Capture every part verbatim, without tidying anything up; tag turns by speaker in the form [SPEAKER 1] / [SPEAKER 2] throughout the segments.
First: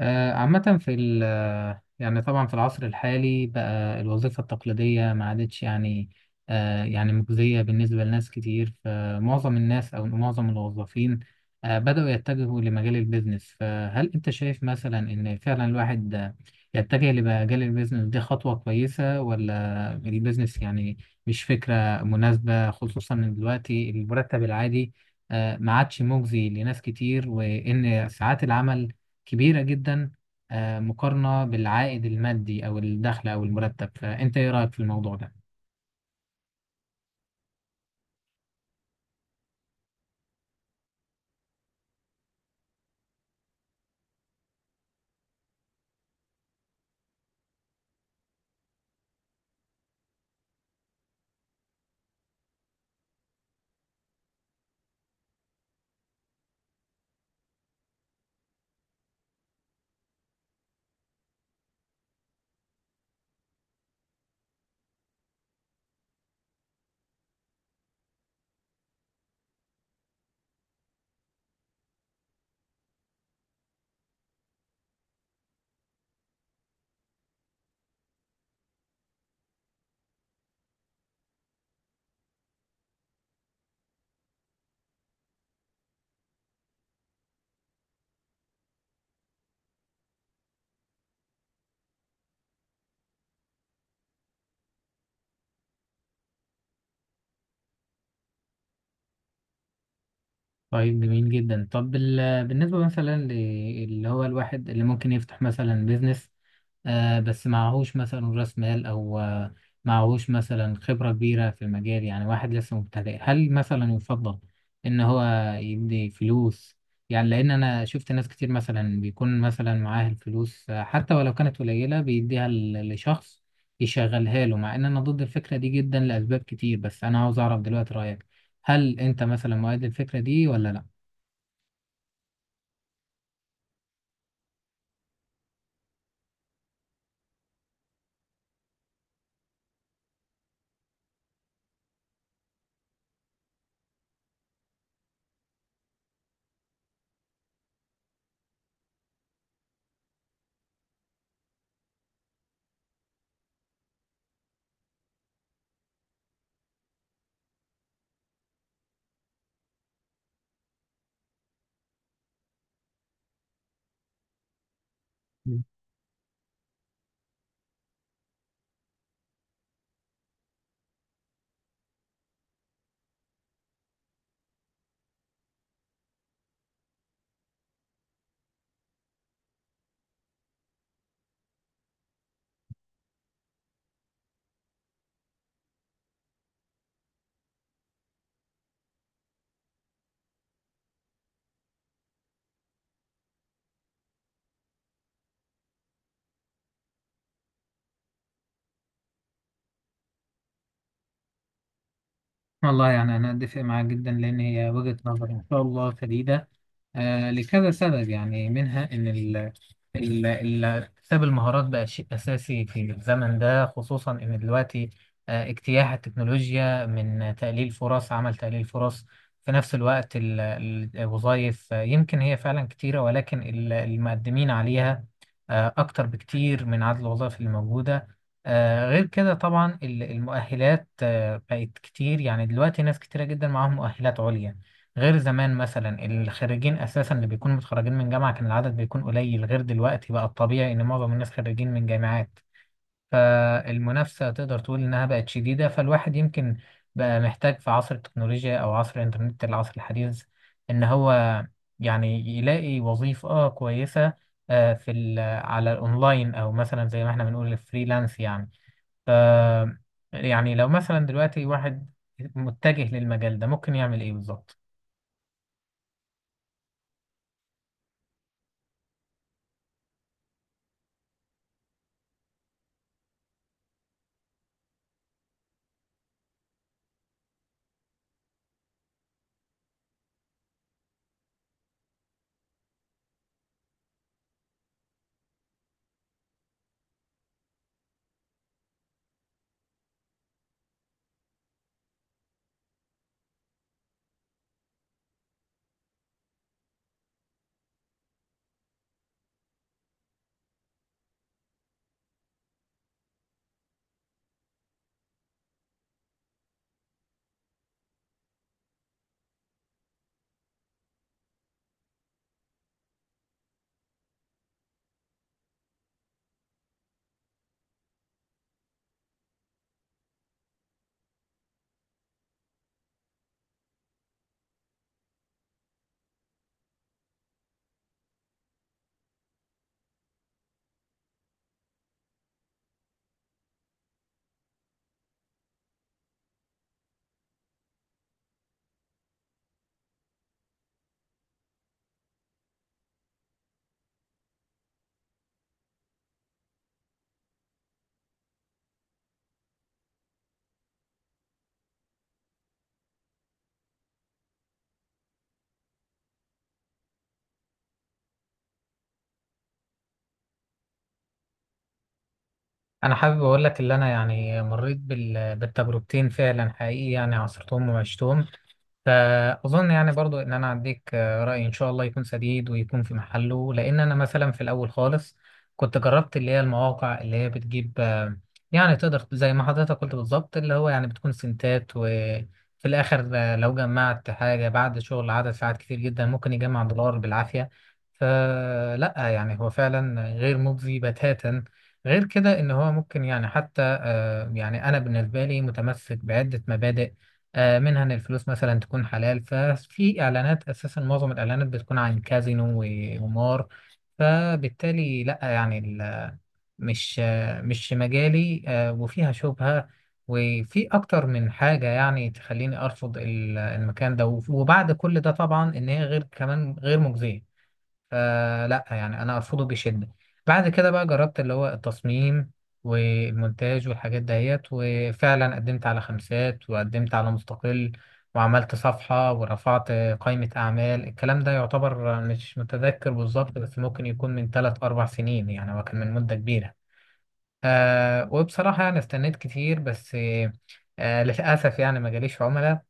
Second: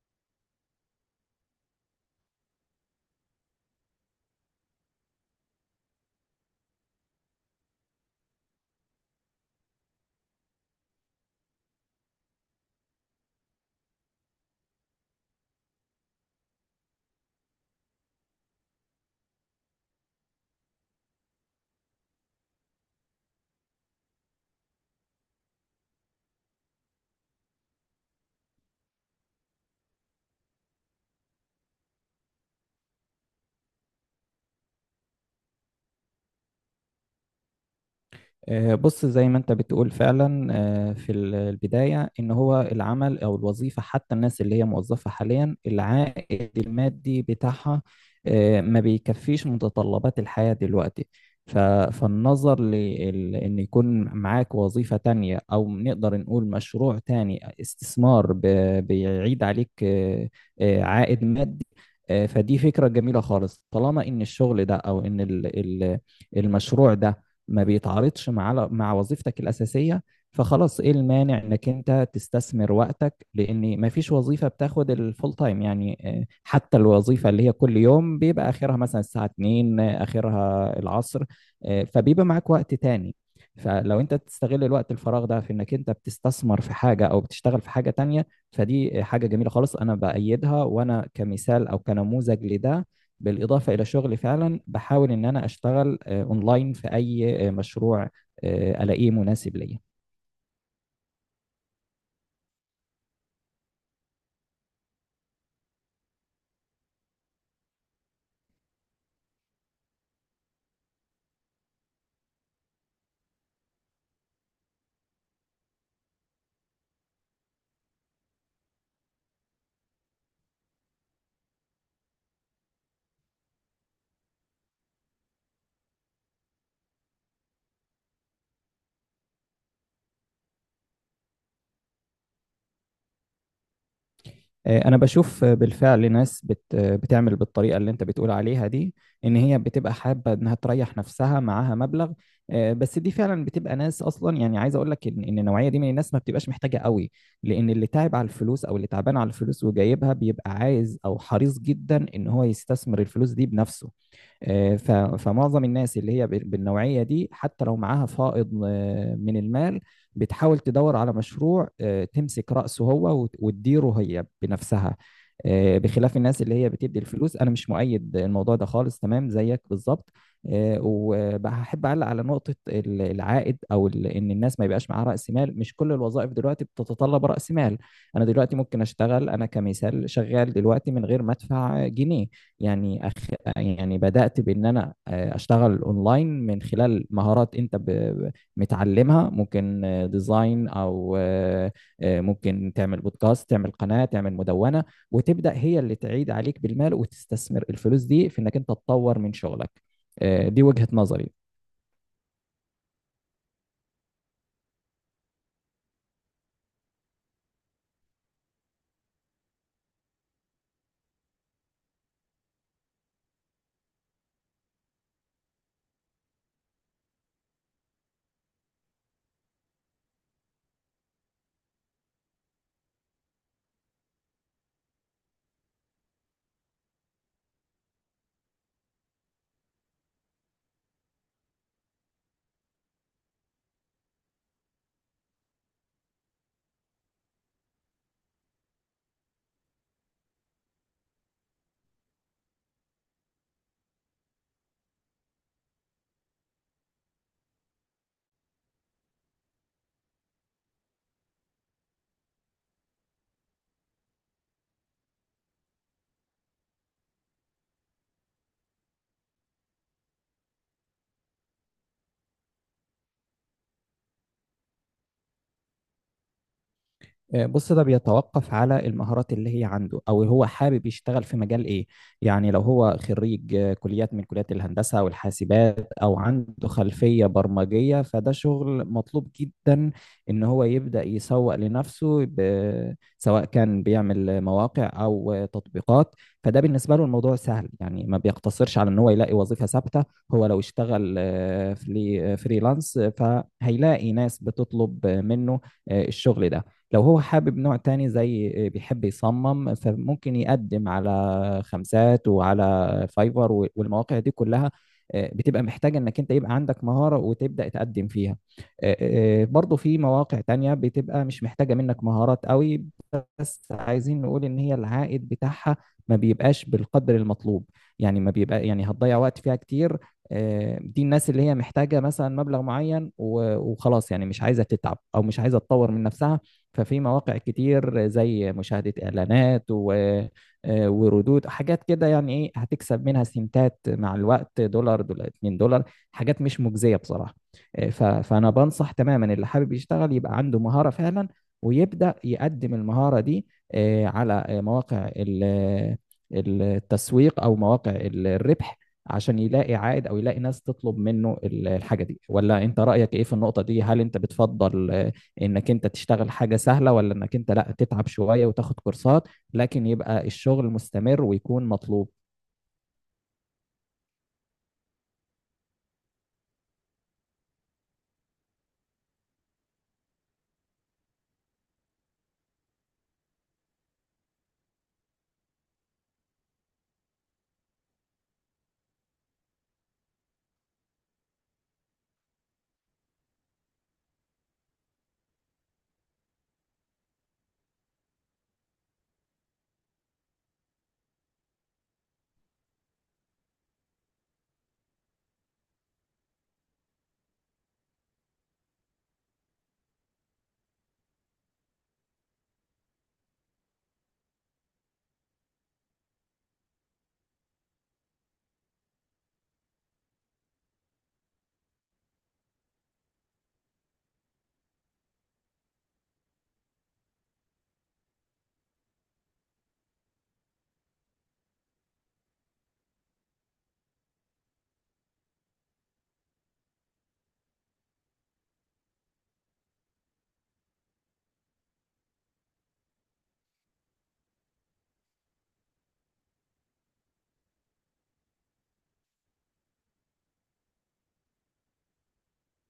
[SPEAKER 1] آه، عامة في ال آه، يعني طبعا في العصر الحالي بقى الوظيفة التقليدية ما عادتش يعني. آه، يعني مجزية بالنسبة لناس كتير، فمعظم الناس أو معظم الوظيفين آه، بدأوا يتجهوا لمجال البيزنس. فهل أنت شايف مثلا إن فعلا الواحد آه، يتجه لمجال البيزنس دي خطوة كويسة، ولا البيزنس يعني مش فكرة مناسبة، خصوصا إن دلوقتي المرتب العادي آه، ما عادش مجزي لناس كتير، وإن ساعات العمل كبيرة جدا آه، مقارنة بالعائد المادي أو الدخل أو المرتب. فأنت إيه رأيك في الموضوع ده؟
[SPEAKER 2] آه، بص زي ما انت بتقول فعلا. آه، في ال- البداية، ان هو العمل او الوظيفة حتى الناس اللي هي موظفة حاليا العائد المادي بتاعها آه، ما بيكفيش متطلبات الحياة دلوقتي. ف- فالنظر لان يكون معاك وظيفة تانية او نقدر نقول مشروع تاني استثمار ب- بيعيد عليك آه، آه، عائد مادي. آه، فدي فكرة جميلة خالص طالما ان الشغل ده او ان ال- ال- المشروع ده ما بيتعارضش مع مع وظيفتك الأساسية. فخلاص ايه المانع انك انت تستثمر وقتك لان ما فيش وظيفة بتاخد الفول تايم، يعني آه، حتى الوظيفة اللي هي كل يوم بيبقى اخرها مثلا الساعة اتنين، آه، اخرها العصر. آه، فبيبقى معاك وقت تاني. فلو انت تستغل الوقت الفراغ ده في انك انت بتستثمر في حاجة او بتشتغل في حاجة تانية، فدي حاجة جميلة خالص انا بأيدها. وانا كمثال او كنموذج لده، بالإضافة إلى شغلي فعلا بحاول إن أنا أشتغل اونلاين في اي آه، مشروع آه، الاقيه مناسب ليا.
[SPEAKER 1] طيب، جميل جدا. طب بال- بالنسبة مثلا ل- اللي هو الواحد اللي ممكن يفتح مثلا بيزنس، آه بس معهوش مثلا راس مال او آه معهوش مثلا خبرة كبيرة في المجال، يعني واحد لسه مبتدئ. هل مثلا يفضل ان هو يدي فلوس؟ يعني لان انا شفت ناس كتير مثلا بيكون مثلا معاه الفلوس آه، حتى ولو كانت قليلة بيديها ل- لشخص يشغلها له، مع ان انا ضد الفكرة دي جدا لاسباب كتير. بس انا عاوز اعرف دلوقتي رأيك، هل انت مثلا مؤيد للفكرة دي ولا لا؟
[SPEAKER 2] آه، انا بشوف آه، بالفعل ناس بت آه، بتعمل بالطريقه اللي انت بتقول عليها دي، ان هي بتبقى حابه انها تريح نفسها معاها مبلغ. آه، بس دي فعلا بتبقى ناس اصلا، يعني عايز اقول لك ان إن النوعيه دي من الناس ما بتبقاش محتاجه قوي، لان اللي تعب على الفلوس او اللي تعبان على الفلوس وجايبها بيبقى عايز او حريص جدا ان هو يستثمر الفلوس دي بنفسه. آه، ف- فمعظم الناس اللي هي بال- بالنوعية دي حتى لو معاها فائض آه، من المال بتحاول تدور على مشروع، آه، تمسك رأسه هو وت- وتديره هي بنفسها. آه، بخلاف الناس اللي هي بتدي الفلوس، أنا مش مؤيد الموضوع ده خالص، تمام زيك بالظبط. آه، وبحب أعلق على نقطة ال- العائد أو ال- إن الناس ما يبقاش معاها رأس مال. مش كل الوظائف دلوقتي بتتطلب رأس مال. أنا دلوقتي ممكن أشتغل، أنا كمثال شغال دلوقتي من غير ما أدفع جنيه. يعني أخ... يعني بدأت بإن أنا آه، أشتغل أونلاين من خلال مهارات أنت ب... متعلمها. ممكن آه، ديزاين أو آه، آه، ممكن تعمل بودكاست، تعمل قناة، تعمل مدونة، وتبدأ هي اللي تعيد عليك بالمال وتستثمر الفلوس دي في إنك أنت تطور من شغلك. آه، دي وجهة نظري.
[SPEAKER 1] والله، يعني أنا أتفق معاك جدا، لأن هي وجهة نظر إن شاء الله سديدة آه، لكذا سبب. يعني منها إن ال ال- ال- اكتساب المهارات بقى شيء أساسي في الزمن ده، خصوصا إن دلوقتي آه، اجتياح التكنولوجيا من تقليل فرص عمل تقليل فرص. في نفس الوقت ال- ال- الوظائف آه، يمكن هي فعلا كتيرة، ولكن ال- المقدمين عليها آه، أكتر بكتير من عدد الوظائف اللي موجودة. آه، غير كده طبعا ال- المؤهلات آه، بقت كتير، يعني دلوقتي ناس كتيرة جدا معاهم مؤهلات عليا، غير زمان مثلا الخريجين اساسا اللي بيكونوا متخرجين من جامعه كان العدد بيكون قليل، غير دلوقتي بقى الطبيعي ان معظم الناس خريجين من جامعات. فالمنافسه تقدر تقول انها بقت شديده، فالواحد يمكن بقى محتاج في عصر التكنولوجيا او عصر الانترنت، العصر الحديث، ان هو يعني يلاقي وظيفه آه كويسه آه في ال- على الاونلاين، او مثلا زي ما احنا بنقول الفريلانس يعني. ف يعني لو مثلا دلوقتي واحد متجه للمجال ده ممكن يعمل ايه بالظبط؟
[SPEAKER 2] آه، بص ده بيتوقف على المهارات اللي هي عنده او هو حابب يشتغل في مجال ايه. يعني لو هو خريج آه، كليات، من كليات الهندسة او الحاسبات او عنده خلفية برمجية، فده شغل مطلوب جدا ان هو يبدأ يسوق لنفسه، ب- سواء كان بيعمل مواقع او آه، تطبيقات. فده بالنسبة له الموضوع سهل، يعني ما بيقتصرش على ان هو يلاقي وظيفة ثابتة. هو لو اشتغل آه، فلي- آه، فريلانس آه، فهيلاقي ناس بتطلب آه، منه آه، الشغل ده. لو هو حابب نوع تاني، زي بيحب يصمم، فممكن يقدم على خمسات وعلى فايفر والمواقع دي كلها. آه، بتبقى محتاجة انك انت يبقى عندك مهارة وتبدأ تقدم فيها. آه، آه، آه، برضو في مواقع تانية بتبقى مش محتاجة منك مهارات قوي، بس عايزين نقول ان هي العائد بتاعها ما بيبقاش بالقدر المطلوب، يعني ما بيبقى، يعني هتضيع وقت فيها كتير. آه، دي الناس اللي هي محتاجة مثلا مبلغ معين و- وخلاص، يعني مش عايزة تتعب او مش عايزة تطور من نفسها. ففي مواقع كتير زي مشاهدة اعلانات و آه، وردود حاجات كده، يعني ايه هتكسب منها؟ سنتات مع الوقت، دولار، دولار، اتنين دولار، حاجات مش مجزية بصراحة. آه، ف- فانا بنصح تماما اللي حابب يشتغل يبقى عنده مهارة فعلا، ويبدأ يقدم المهارة دي آه، على آه، مواقع ال- آه، التسويق أو مواقع ال- الربح، عشان يلاقي عائد أو يلاقي ناس تطلب منه ال- الحاجة دي. ولا أنت رأيك إيه في النقطة دي؟ هل أنت بتفضل آه، إنك أنت تشتغل حاجة سهلة، ولا إنك أنت لا تتعب شوية وتاخد كورسات لكن يبقى الشغل مستمر ويكون مطلوب؟
[SPEAKER 1] انا حابب اقول لك اللي انا يعني مريت بال... بالتجربتين فعلا حقيقي، يعني عاصرتهم وعشتهم. فأظن يعني برضو إن أنا أديك آه، رأي إن شاء الله يكون سديد ويكون في محله. لأن أنا مثلا في الأول خالص كنت جربت اللي هي المواقع اللي هي بتجيب آه، يعني تقدر زي ما حضرتك قلت بالظبط اللي هو يعني بتكون سنتات، وفي الآخر آه، لو جمعت حاجة بعد شغل عدد ساعات كتير جدا ممكن يجمع دولار بالعافية. فلا، يعني هو فعلا غير مجزي بتاتا. غير كده إن هو ممكن يعني حتى آه، يعني أنا بالنسبة لي متمسك بعدة مبادئ، آه، منها ان الفلوس مثلا تكون حلال. ففي اعلانات اساسا معظم الاعلانات بتكون عن كازينو و- وقمار، فبالتالي لا، يعني ال- مش آه، مش مجالي آه، وفيها شبهة، وفي اكتر من حاجة يعني تخليني ارفض ال- المكان ده. وف- وبعد كل ده طبعا ان هي غير كمان غير مجزية، فلا يعني انا ارفضه بشده. بعد كده بقى جربت اللي هو التصميم والمونتاج والحاجات دهيت، وفعلا قدمت على خمسات وقدمت على مستقل، وعملت صفحة ورفعت قائمة أعمال. الكلام ده يعتبر مش متذكر بالظبط، بس ممكن يكون من ثلاث أربع سنين، يعني هو كان من مدة كبيرة. آه، وبصراحة يعني استنيت كتير، بس آه للأسف يعني ما جاليش عملاء.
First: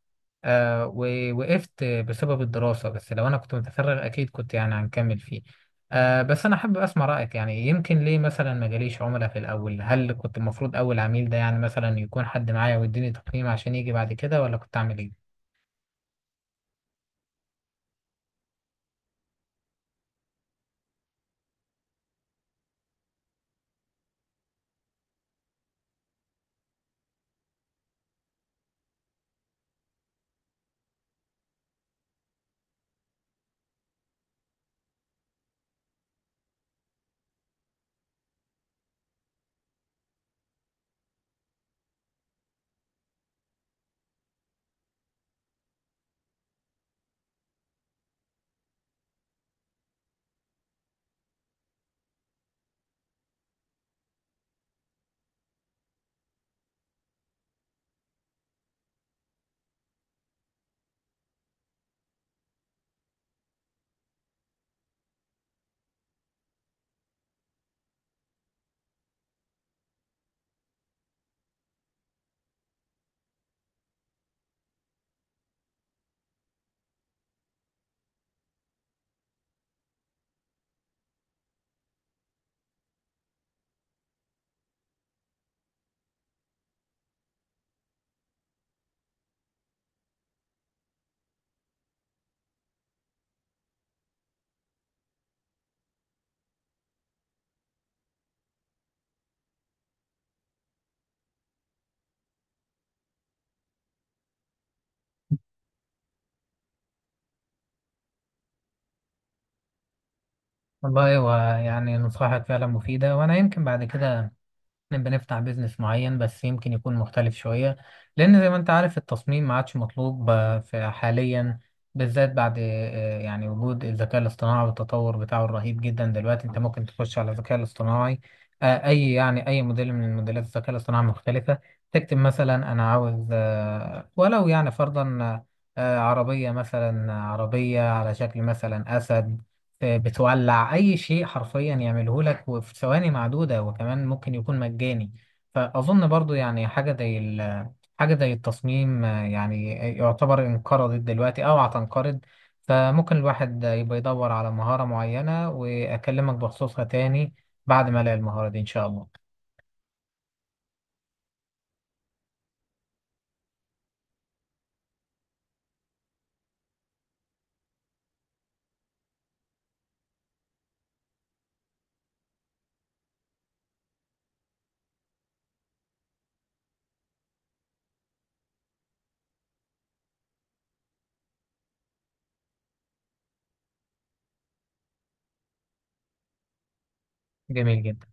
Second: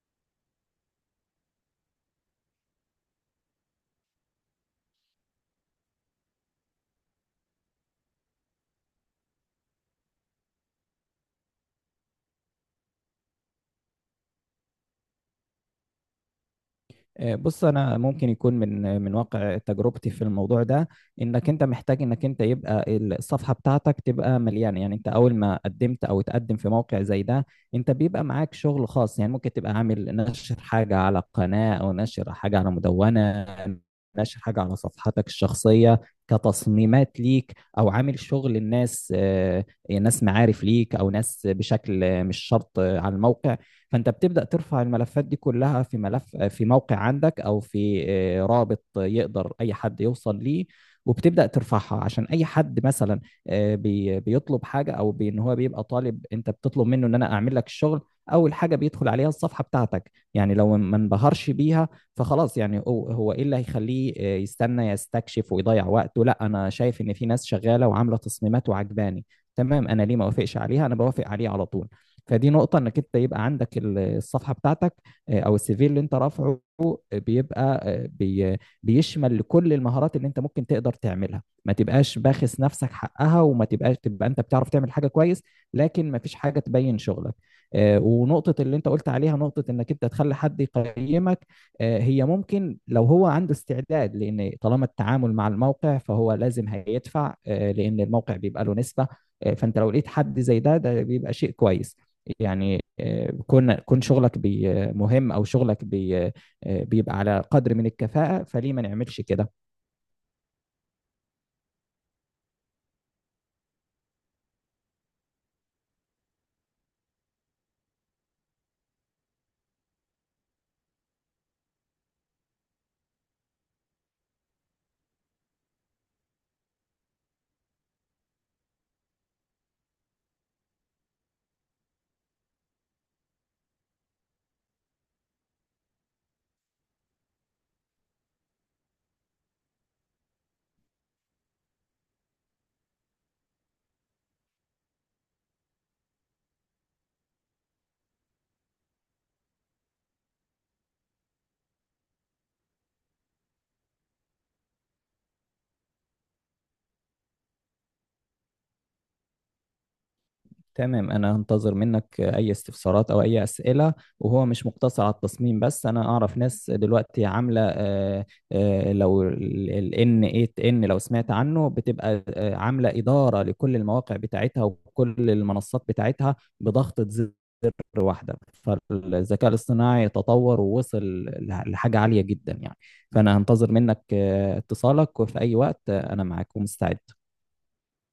[SPEAKER 1] آه، ووقفت بسبب الدراسة، بس لو أنا كنت متفرغ أكيد كنت يعني هنكمل فيه. آه، بس أنا حابب أسمع رأيك، يعني يمكن ليه مثلا ما جاليش عملاء في الأول؟ هل كنت المفروض أول عميل ده يعني مثلا يكون حد معايا ويديني تقييم عشان يجي بعد كده، ولا كنت أعمل إيه؟
[SPEAKER 2] آه، بص انا ممكن يكون، من من واقع تجربتي في الموضوع ده، انك انت محتاج انك انت يبقى الصفحه بتاعتك تبقى مليانه. يعني انت اول ما قدمت او تقدم في موقع زي ده، انت بيبقى معاك شغل خاص. يعني ممكن تبقى عامل نشر حاجه على قناه، او نشر حاجه على مدونه، نشر حاجه على صفحتك الشخصيه كتصميمات ليك، او عامل شغل الناس، آه، ناس معارف ليك او ناس، بشكل مش شرط على الموقع. فانت بتبدا ترفع الملفات دي كلها في ملف في موقع عندك او في آه، رابط يقدر اي حد يوصل ليه. وبتبدا ترفعها عشان اي حد مثلا آه، بي- بيطلب حاجه، او بي- ان هو بيبقى طالب انت بتطلب منه ان انا اعمل لك الشغل. اول حاجه بيدخل عليها الصفحه بتاعتك، يعني لو ما انبهرش بيها فخلاص، يعني هو هو ايه اللي هيخليه آه، يستنى يستكشف ويضيع وقته؟ لا، انا شايف ان في ناس شغاله وعامله تصميمات وعجباني، تمام، انا ليه ما اوافقش عليها؟ انا بوافق عليه على طول. فدي نقطة، انك انت يبقى عندك ال- الصفحة بتاعتك آه، او السيفي اللي انت رافعه، آه، بيبقى آه، بي بيشمل كل المهارات اللي انت ممكن تقدر تعملها. ما تبقاش باخس نفسك حقها، وما تبقاش تبقى انت بتعرف تعمل حاجة كويس لكن ما فيش حاجة تبين شغلك. آه، ونقطة اللي انت قلت عليها، نقطة انك انت تخلي حد يقيمك، آه، هي ممكن لو هو عنده استعداد، لان طالما التعامل مع الموقع فهو لازم هيدفع آه، لان الموقع بيبقى له نسبة. آه، فانت لو لقيت حد زي ده، ده بيبقى شيء كويس. يعني آه، كون كون شغلك بي- مهم، او شغلك بي- آه، بيبقى على قدر من الكفاءة، فليه ما نعملش كده؟
[SPEAKER 1] والله، هو يعني نصائحك فعلا مفيدة، وأنا يمكن بعد كده نبقى نفتح بيزنس معين، بس يمكن يكون مختلف شوية، لأن زي ما أنت عارف التصميم ما عادش مطلوب آه، في حاليا، بالذات بعد آه، يعني وجود الذكاء الاصطناعي والتطور بتاعه الرهيب جدا. دلوقتي أنت ممكن تخش على الذكاء الاصطناعي آه، أي يعني أي موديل من موديلات الذكاء الاصطناعي مختلفة، تكتب مثلا أنا عاوز آه، ولو يعني فرضا آه، عربية، مثلا عربية على شكل مثلا أسد آه، بتولع اي شيء حرفيا يعمله لك وفي ثواني معدوده، وكمان ممكن يكون مجاني. فاظن برضو يعني حاجه زي ال- حاجه زي التصميم آه، يعني يعتبر انقرضت دلوقتي او هتنقرض. فممكن الواحد يبقى يدور على مهاره معينه واكلمك بخصوصها تاني بعد ما الاقي المهاره دي ان شاء الله.
[SPEAKER 2] تمام، أنا هنتظر منك أي استفسارات أو أي أسئلة. وهو مش مقتصر على التصميم بس، أنا أعرف ناس دلوقتي عاملة، آه، آه، لو ال إن إيت إن لو سمعت عنه، بتبقى آه، عاملة إدارة لكل المواقع بتاعتها وكل المنصات بتاعتها بضغطة زر واحدة. فالذكاء الاصطناعي تطور ووصل لح- لحاجة عالية جدا يعني. فأنا هنتظر منك آه، اتصالك وفي أي وقت آه، أنا معاك ومستعد.
[SPEAKER 1] جميل جدا.